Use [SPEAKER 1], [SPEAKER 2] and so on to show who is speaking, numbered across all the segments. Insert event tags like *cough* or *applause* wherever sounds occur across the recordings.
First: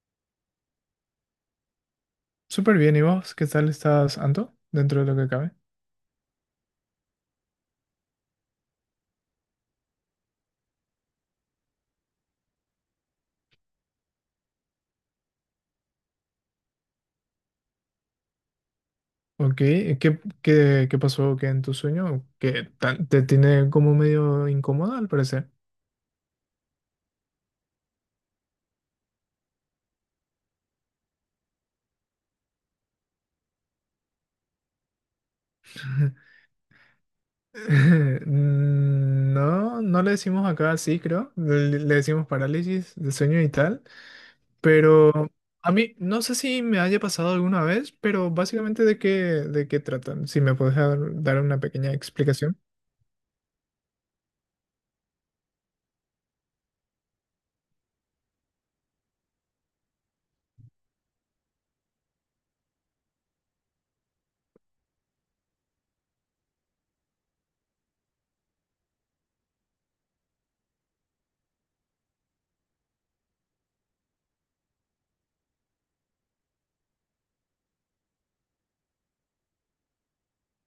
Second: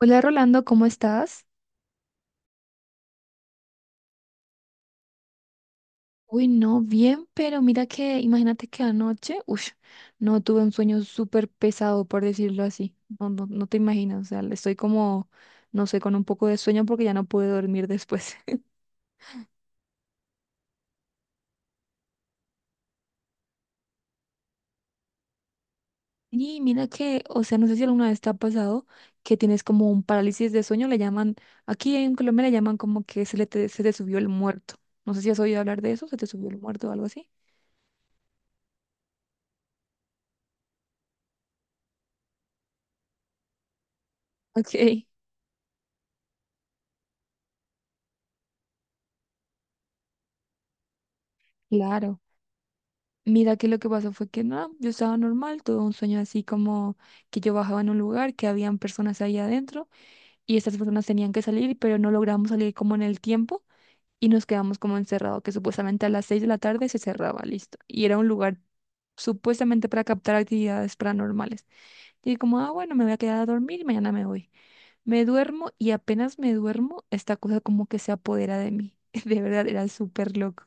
[SPEAKER 1] Hola Rolando, ¿cómo estás?
[SPEAKER 2] Súper bien, ¿y vos? ¿Qué tal estás, Anto? Dentro de lo que cabe.
[SPEAKER 1] Uy, no, bien, pero mira que, imagínate que anoche, uy, no tuve un sueño súper pesado, por decirlo así. No, no, no te imaginas, o sea, estoy como, no sé, con un poco de sueño porque ya no pude dormir después. *laughs*
[SPEAKER 2] Ok, ¿qué pasó que en tu sueño? Que te tiene como medio incómoda al parecer.
[SPEAKER 1] Y mira que, o sea, no sé si alguna vez te ha pasado que tienes como un parálisis de sueño, le llaman, aquí en Colombia le llaman como que se te subió el muerto. No sé si has oído hablar de eso, se te
[SPEAKER 2] *laughs*
[SPEAKER 1] subió el muerto o algo así.
[SPEAKER 2] No, no le decimos acá así, creo. Le decimos parálisis de sueño y tal.
[SPEAKER 1] Ok,
[SPEAKER 2] Pero a mí, no sé si me haya pasado alguna vez, pero básicamente de qué tratan. Si me puedes dar una pequeña
[SPEAKER 1] claro.
[SPEAKER 2] explicación.
[SPEAKER 1] Mira que lo que pasó fue que nada, yo estaba normal, tuve un sueño así como que yo bajaba en un lugar, que habían personas ahí adentro y estas personas tenían que salir, pero no logramos salir como en el tiempo y nos quedamos como encerrados, que supuestamente a las 6 de la tarde se cerraba, listo. Y era un lugar supuestamente para captar actividades paranormales. Y dije como, ah, bueno, me voy a quedar a dormir y mañana me voy. Me duermo y apenas me duermo, esta cosa como que se apodera de mí. *laughs* De verdad, era súper loco.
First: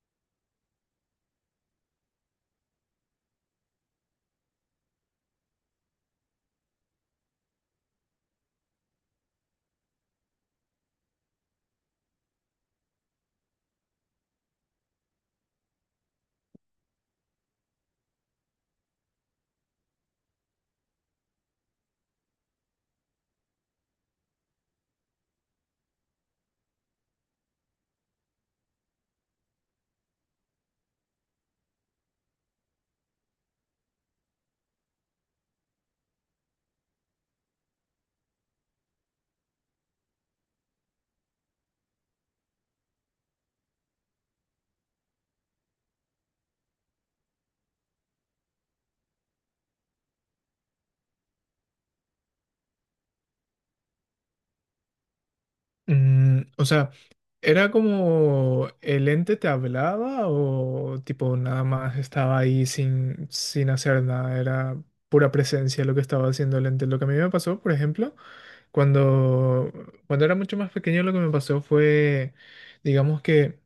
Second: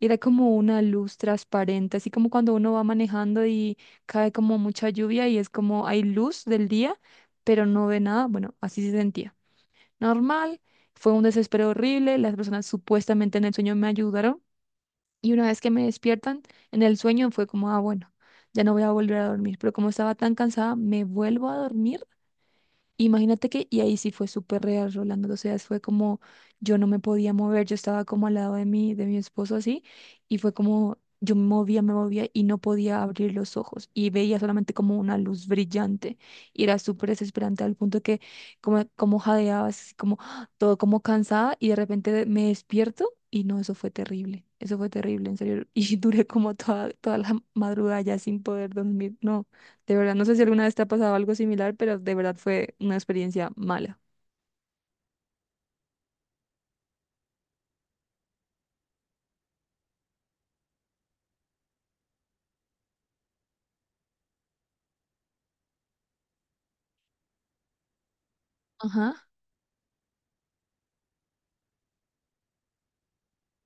[SPEAKER 1] Era como una luz transparente, así como cuando uno va manejando y cae como mucha lluvia y es como hay luz del día, pero no ve nada. Bueno, así se sentía. Normal, fue un desespero horrible, las personas supuestamente en el sueño me ayudaron y una vez que me despiertan en el sueño fue como, ah, bueno, ya no voy a volver a dormir, pero como estaba tan cansada, me vuelvo a dormir. Imagínate que, y ahí sí fue súper real, Rolando, o sea, fue como, yo no me podía mover, yo estaba como al lado de de mi esposo así, y fue como, me movía y no podía abrir los ojos, y veía solamente como una luz brillante, y era súper desesperante al punto que como jadeaba, así como, ¡ah!, todo como cansada, y de repente me despierto, y no, eso fue terrible, en serio, *laughs* y duré como toda la madrugada ya sin poder dormir, no. De verdad, no sé si alguna vez te ha pasado algo similar, pero de verdad fue una experiencia mala.
[SPEAKER 2] Mm, o sea, ¿era como el ente te hablaba o tipo nada más estaba ahí sin hacer nada? Era pura presencia lo que estaba haciendo el ente. Lo que a mí me pasó, por ejemplo,
[SPEAKER 1] Ajá,
[SPEAKER 2] cuando, cuando era mucho más pequeño, lo que me pasó fue, digamos que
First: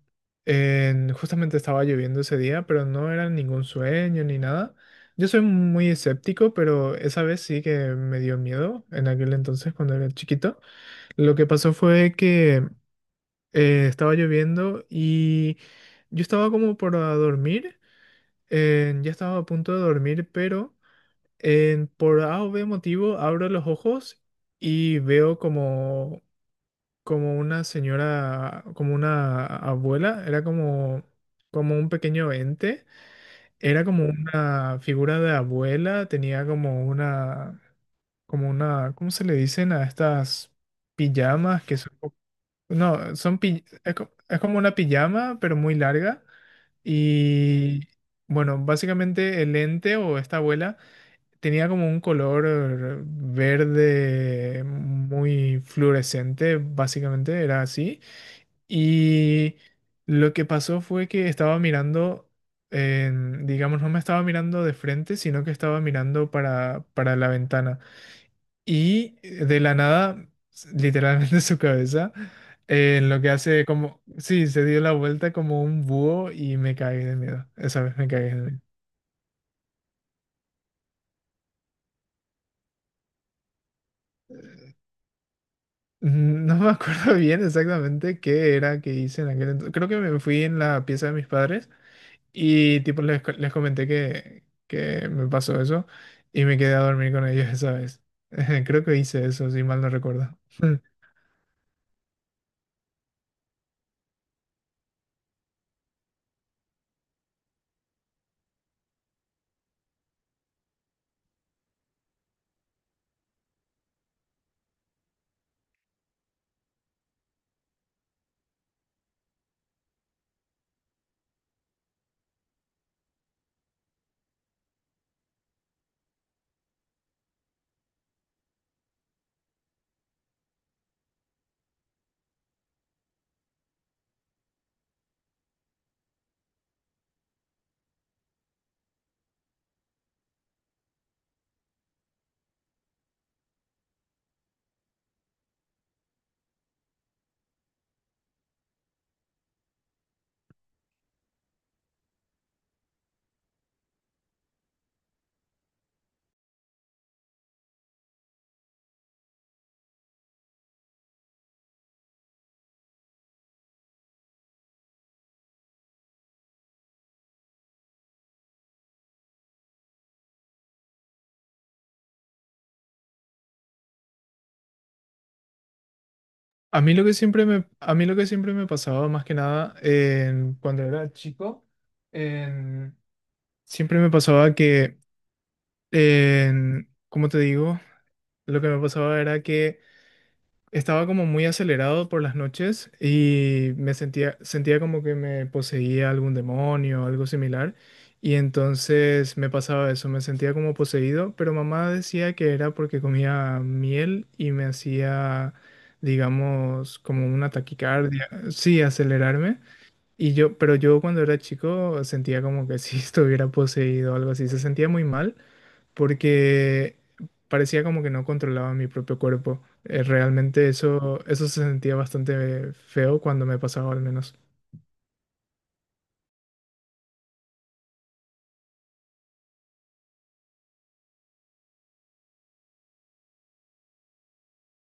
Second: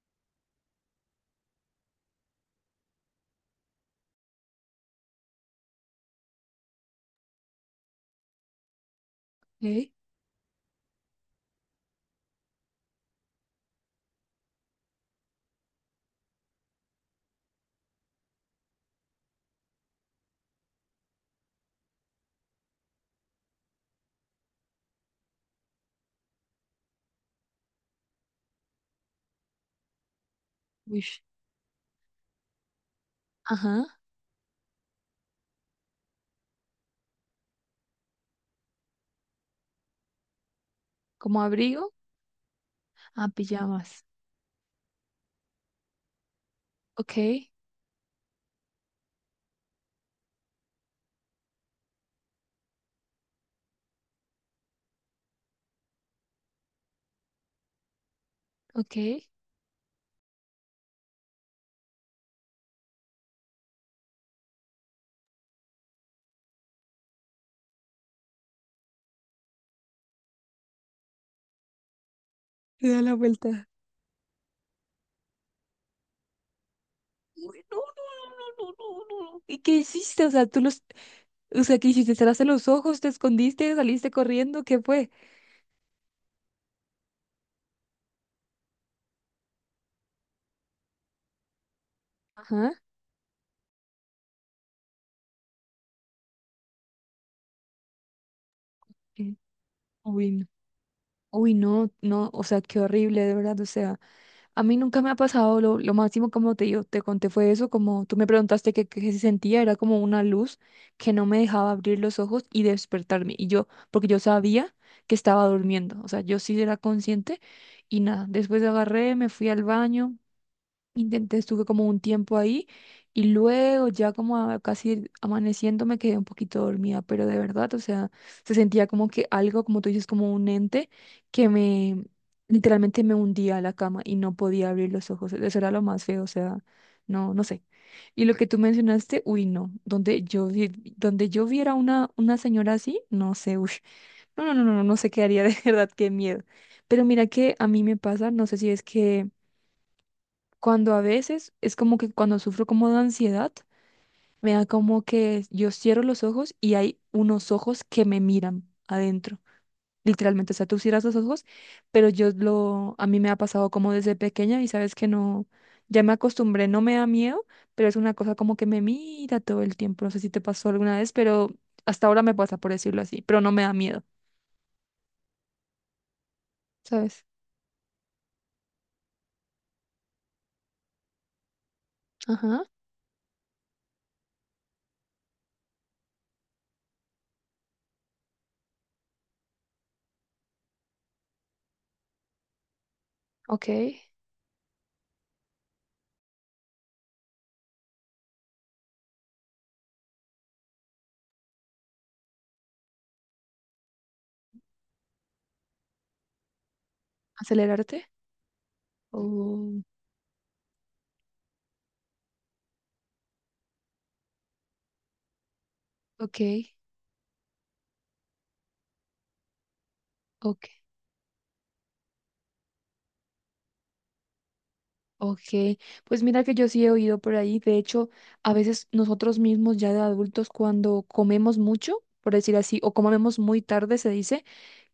[SPEAKER 2] justamente estaba lloviendo ese día, pero no era ningún sueño ni nada. Yo soy muy escéptico, pero esa vez sí que me dio miedo en aquel entonces
[SPEAKER 1] ok,
[SPEAKER 2] cuando era chiquito. Lo que pasó fue que estaba lloviendo y yo estaba como para dormir, ya estaba a punto de dormir, pero por A o B motivo abro los ojos y veo como, como una señora, como una abuela, era como,
[SPEAKER 1] wish.
[SPEAKER 2] como un pequeño ente, era
[SPEAKER 1] Ajá,
[SPEAKER 2] como una figura de abuela, tenía como una, ¿cómo se le dicen a estas
[SPEAKER 1] como
[SPEAKER 2] pijamas que
[SPEAKER 1] abrigo,
[SPEAKER 2] son? No,
[SPEAKER 1] ah,
[SPEAKER 2] son pi- es,
[SPEAKER 1] pijamas.
[SPEAKER 2] co- es como una pijama, pero muy larga.
[SPEAKER 1] Ok,
[SPEAKER 2] Y bueno, básicamente el ente o esta abuela tenía como un color verde muy fluorescente, básicamente era así.
[SPEAKER 1] ok.
[SPEAKER 2] Y lo que pasó fue que estaba mirando, digamos, no me estaba mirando de frente, sino que estaba mirando para la ventana. Y de la nada, literalmente *laughs* su cabeza,
[SPEAKER 1] Te da
[SPEAKER 2] en
[SPEAKER 1] la
[SPEAKER 2] lo que hace
[SPEAKER 1] vuelta.
[SPEAKER 2] como, sí, se dio la vuelta como un búho y me cagué de miedo.
[SPEAKER 1] Uy, no,
[SPEAKER 2] Esa vez me cagué de
[SPEAKER 1] no,
[SPEAKER 2] miedo.
[SPEAKER 1] no, no, no, no, no. ¿Y qué hiciste? O sea, o sea, ¿qué hiciste? ¿Cerraste los ojos? ¿Te escondiste? ¿Saliste corriendo? ¿Qué fue?
[SPEAKER 2] No me acuerdo *laughs* bien exactamente qué era que hice en aquel entonces. Creo que me fui en la pieza de mis padres
[SPEAKER 1] Ajá.
[SPEAKER 2] y tipo les comenté que me pasó eso y me quedé a dormir con ellos esa vez. *laughs* Creo que hice
[SPEAKER 1] Qué.
[SPEAKER 2] eso, si mal no
[SPEAKER 1] Uy,
[SPEAKER 2] recuerdo.
[SPEAKER 1] no.
[SPEAKER 2] *laughs*
[SPEAKER 1] Uy, no, no, o sea, qué horrible, de verdad, o sea. A mí nunca me ha pasado, lo máximo como te digo, te conté fue eso, como tú me preguntaste qué se sentía, era como una luz que no me dejaba abrir los ojos y despertarme. Y yo, porque yo sabía que estaba durmiendo, o sea, yo sí era consciente y nada, después agarré, me fui al baño. Intenté, estuve como un tiempo ahí y luego ya como casi amaneciendo me quedé un poquito dormida, pero de verdad, o sea, se sentía como que algo, como tú dices, como un ente que me literalmente me hundía a la cama y no podía abrir los ojos. Eso era lo más feo, o sea, no, no sé. Y lo que tú mencionaste, uy, no, donde donde yo viera una señora así, no sé, uy, no, no, no, no, no sé qué haría *laughs* de verdad, qué miedo. Pero mira que a mí me pasa, no sé si es que cuando a veces es como que cuando sufro como de ansiedad, me da como que yo cierro los ojos y hay unos ojos que me miran adentro. Literalmente, o sea, tú cierras los ojos, pero a mí me ha pasado como desde pequeña y sabes que no, ya me acostumbré, no me da miedo, pero es una cosa como que me mira todo el tiempo. No sé si te pasó alguna vez, pero hasta ahora me pasa, por decirlo así, pero no me da miedo, ¿sabes?
[SPEAKER 2] A mí lo que siempre me pasaba más que nada cuando era chico,
[SPEAKER 1] Ajá,
[SPEAKER 2] en- siempre me pasaba que, como te digo, lo que me pasaba era que estaba como muy acelerado por las noches
[SPEAKER 1] ok.
[SPEAKER 2] y me sentía, sentía como que me poseía algún demonio o algo similar. Y entonces me pasaba eso, me sentía como poseído, pero mamá decía que era porque comía miel y me hacía, digamos, como una
[SPEAKER 1] Acelerarte.
[SPEAKER 2] taquicardia, sí, acelerarme.
[SPEAKER 1] Oh,
[SPEAKER 2] Y yo, pero yo cuando era chico sentía como que si *laughs* estuviera poseído o algo así, se sentía muy mal
[SPEAKER 1] ok,
[SPEAKER 2] porque parecía como que no controlaba mi propio cuerpo.
[SPEAKER 1] ok.
[SPEAKER 2] Realmente eso se sentía bastante feo cuando me pasaba al menos.
[SPEAKER 1] Ok, pues mira que yo sí he oído por ahí, de hecho, a veces nosotros mismos ya de adultos cuando comemos mucho, por decir así, o comemos muy tarde, se dice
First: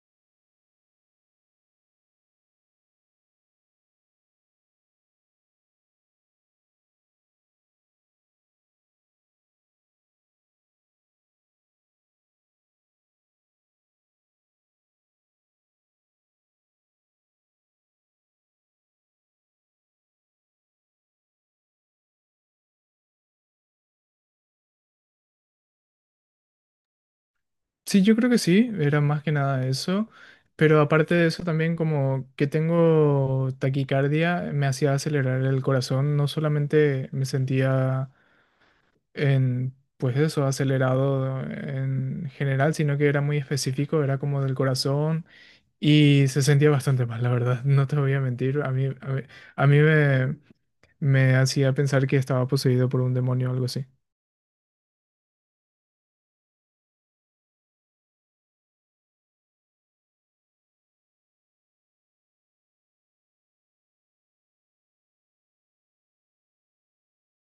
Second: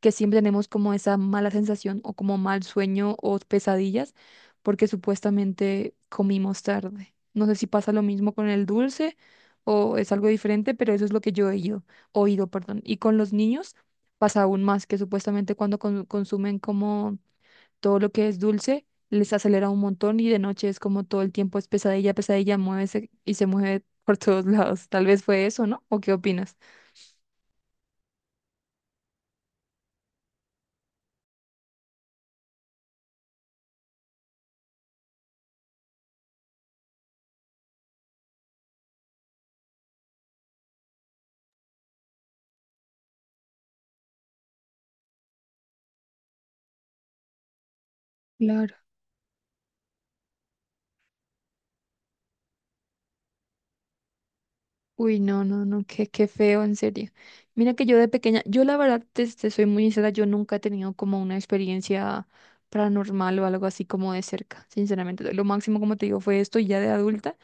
[SPEAKER 1] que siempre tenemos como esa mala sensación o como mal sueño o pesadillas porque supuestamente comimos tarde. No sé si pasa lo mismo con el dulce o es algo diferente, pero eso es lo que yo he oído, perdón. Y con los niños pasa aún más que supuestamente cuando consumen como todo lo que es dulce les acelera un montón y de noche es como todo el tiempo es pesadilla, pesadilla, muévese y se mueve *laughs* por todos lados. Tal vez fue eso, ¿no? ¿O qué opinas?
[SPEAKER 2] Sí, yo creo que sí, era más que nada eso, pero aparte de eso también como que tengo taquicardia, me hacía acelerar el corazón, no solamente me sentía pues eso, acelerado en general, sino que era muy específico, era como del corazón. Y se sentía bastante mal, la verdad, no te voy a mentir.
[SPEAKER 1] Claro.
[SPEAKER 2] A mí me, me hacía pensar que estaba poseído por un demonio o algo así.
[SPEAKER 1] Uy, no, no, no, qué, qué feo, en serio. Mira que yo de pequeña, yo la verdad, te soy muy sincera, yo nunca he tenido como una experiencia paranormal o algo así como de cerca, sinceramente. Lo máximo, como te digo, fue esto y ya de adulta.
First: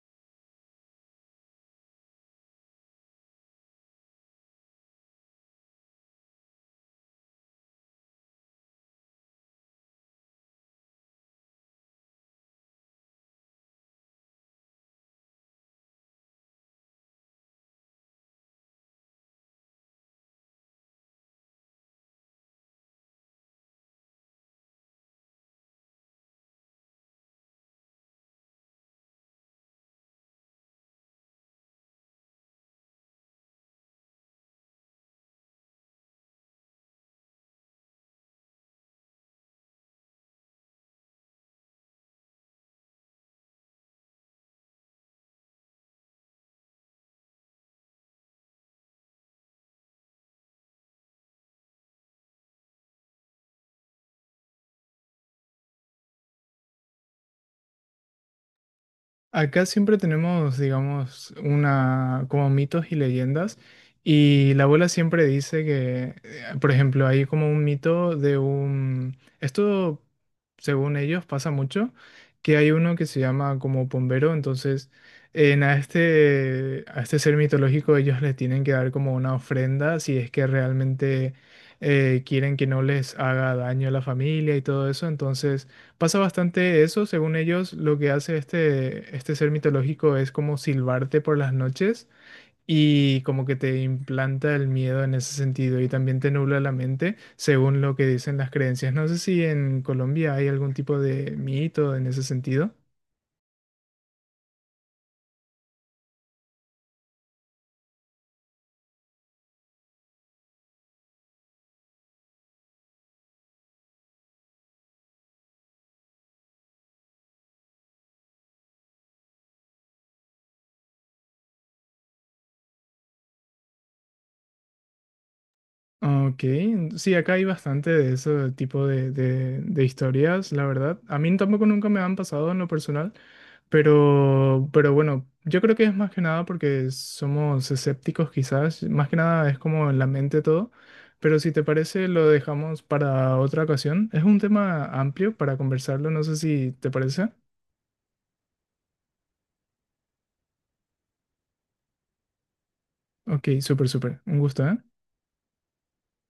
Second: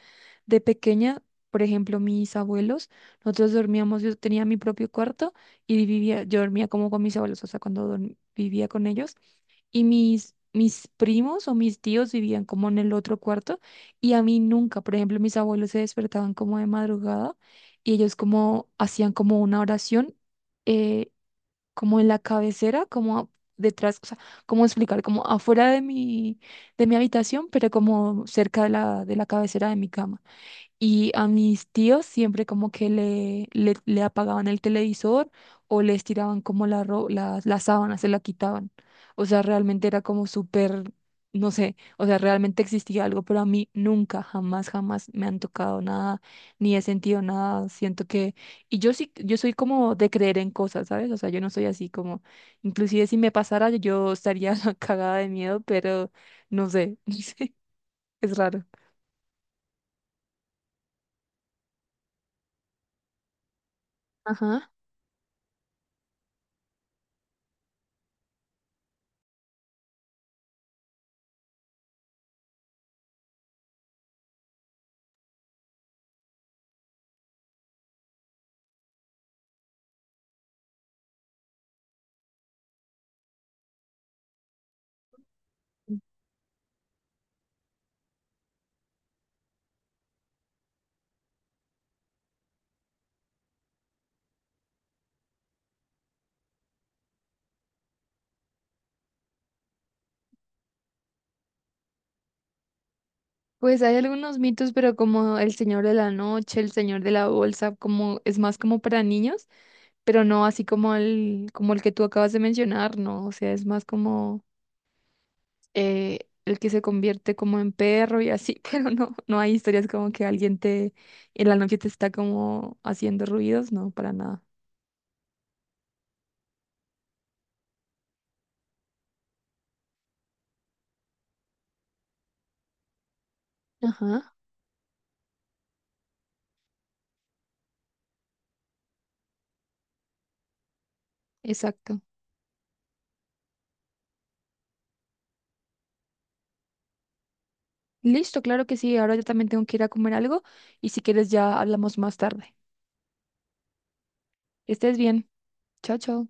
[SPEAKER 1] De pequeña, por ejemplo, mis abuelos, nosotros dormíamos, yo tenía mi propio cuarto y vivía, yo dormía como con mis abuelos, o sea, cuando vivía con ellos. Y mis primos o mis tíos vivían como en el otro cuarto y a mí nunca, por ejemplo, mis abuelos se despertaban como de madrugada y ellos como hacían como una oración, eh, como en la cabecera, como detrás, o sea, cómo explicar, como afuera de de mi habitación, pero como cerca de de la cabecera de mi cama. Y a mis tíos siempre como que le apagaban el televisor o les tiraban como la sábana, se la quitaban. O sea, realmente era como súper, no sé, o sea, realmente existía algo, pero a mí nunca, jamás, jamás me han tocado nada, ni he sentido nada. Siento que, y yo sí, yo soy como de creer en cosas, ¿sabes? O sea, yo no soy así como, inclusive si me pasara, yo estaría *laughs* cagada de miedo, pero no sé, *laughs* no sé, es raro.
[SPEAKER 2] Acá siempre tenemos, digamos, una como mitos y leyendas y la
[SPEAKER 1] Ajá.
[SPEAKER 2] abuela siempre dice que, por ejemplo, hay como un mito de un, esto según ellos pasa mucho, que hay uno que se llama como Pombero, entonces en a este ser mitológico ellos le tienen que dar como una ofrenda si es que realmente quieren que no les haga daño a la familia y todo eso, entonces pasa bastante eso, según ellos, lo que hace este ser mitológico es como silbarte por las noches y como que te implanta el miedo en ese sentido y también te nubla la mente, según lo que dicen las creencias. No sé si en Colombia hay algún tipo de mito en ese sentido.
[SPEAKER 1] Pues hay algunos mitos, pero como El Señor de la Noche, El Señor de la Bolsa, como es más como para niños, pero no así como como el que tú acabas de mencionar, no, o sea, es más como el que se convierte como en perro y así, *laughs* pero no, no hay historias como que alguien te en la noche te está como haciendo ruidos, no, para nada.
[SPEAKER 2] Ok, sí, acá hay bastante de ese tipo de, de historias, la verdad. A mí tampoco nunca me han pasado en lo personal.
[SPEAKER 1] Ajá,
[SPEAKER 2] Pero bueno, yo creo que es más que nada porque somos escépticos quizás, más que nada es como en la mente todo, pero si te
[SPEAKER 1] exacto.
[SPEAKER 2] parece lo dejamos para otra ocasión. Es un tema amplio para conversarlo, no sé si te parece.
[SPEAKER 1] Listo, claro que sí, ahora yo también tengo que ir a comer algo y si quieres ya hablamos más tarde.
[SPEAKER 2] Ok, súper, súper, un gusto,
[SPEAKER 1] Que
[SPEAKER 2] ¿eh?
[SPEAKER 1] estés bien. Chao, chao.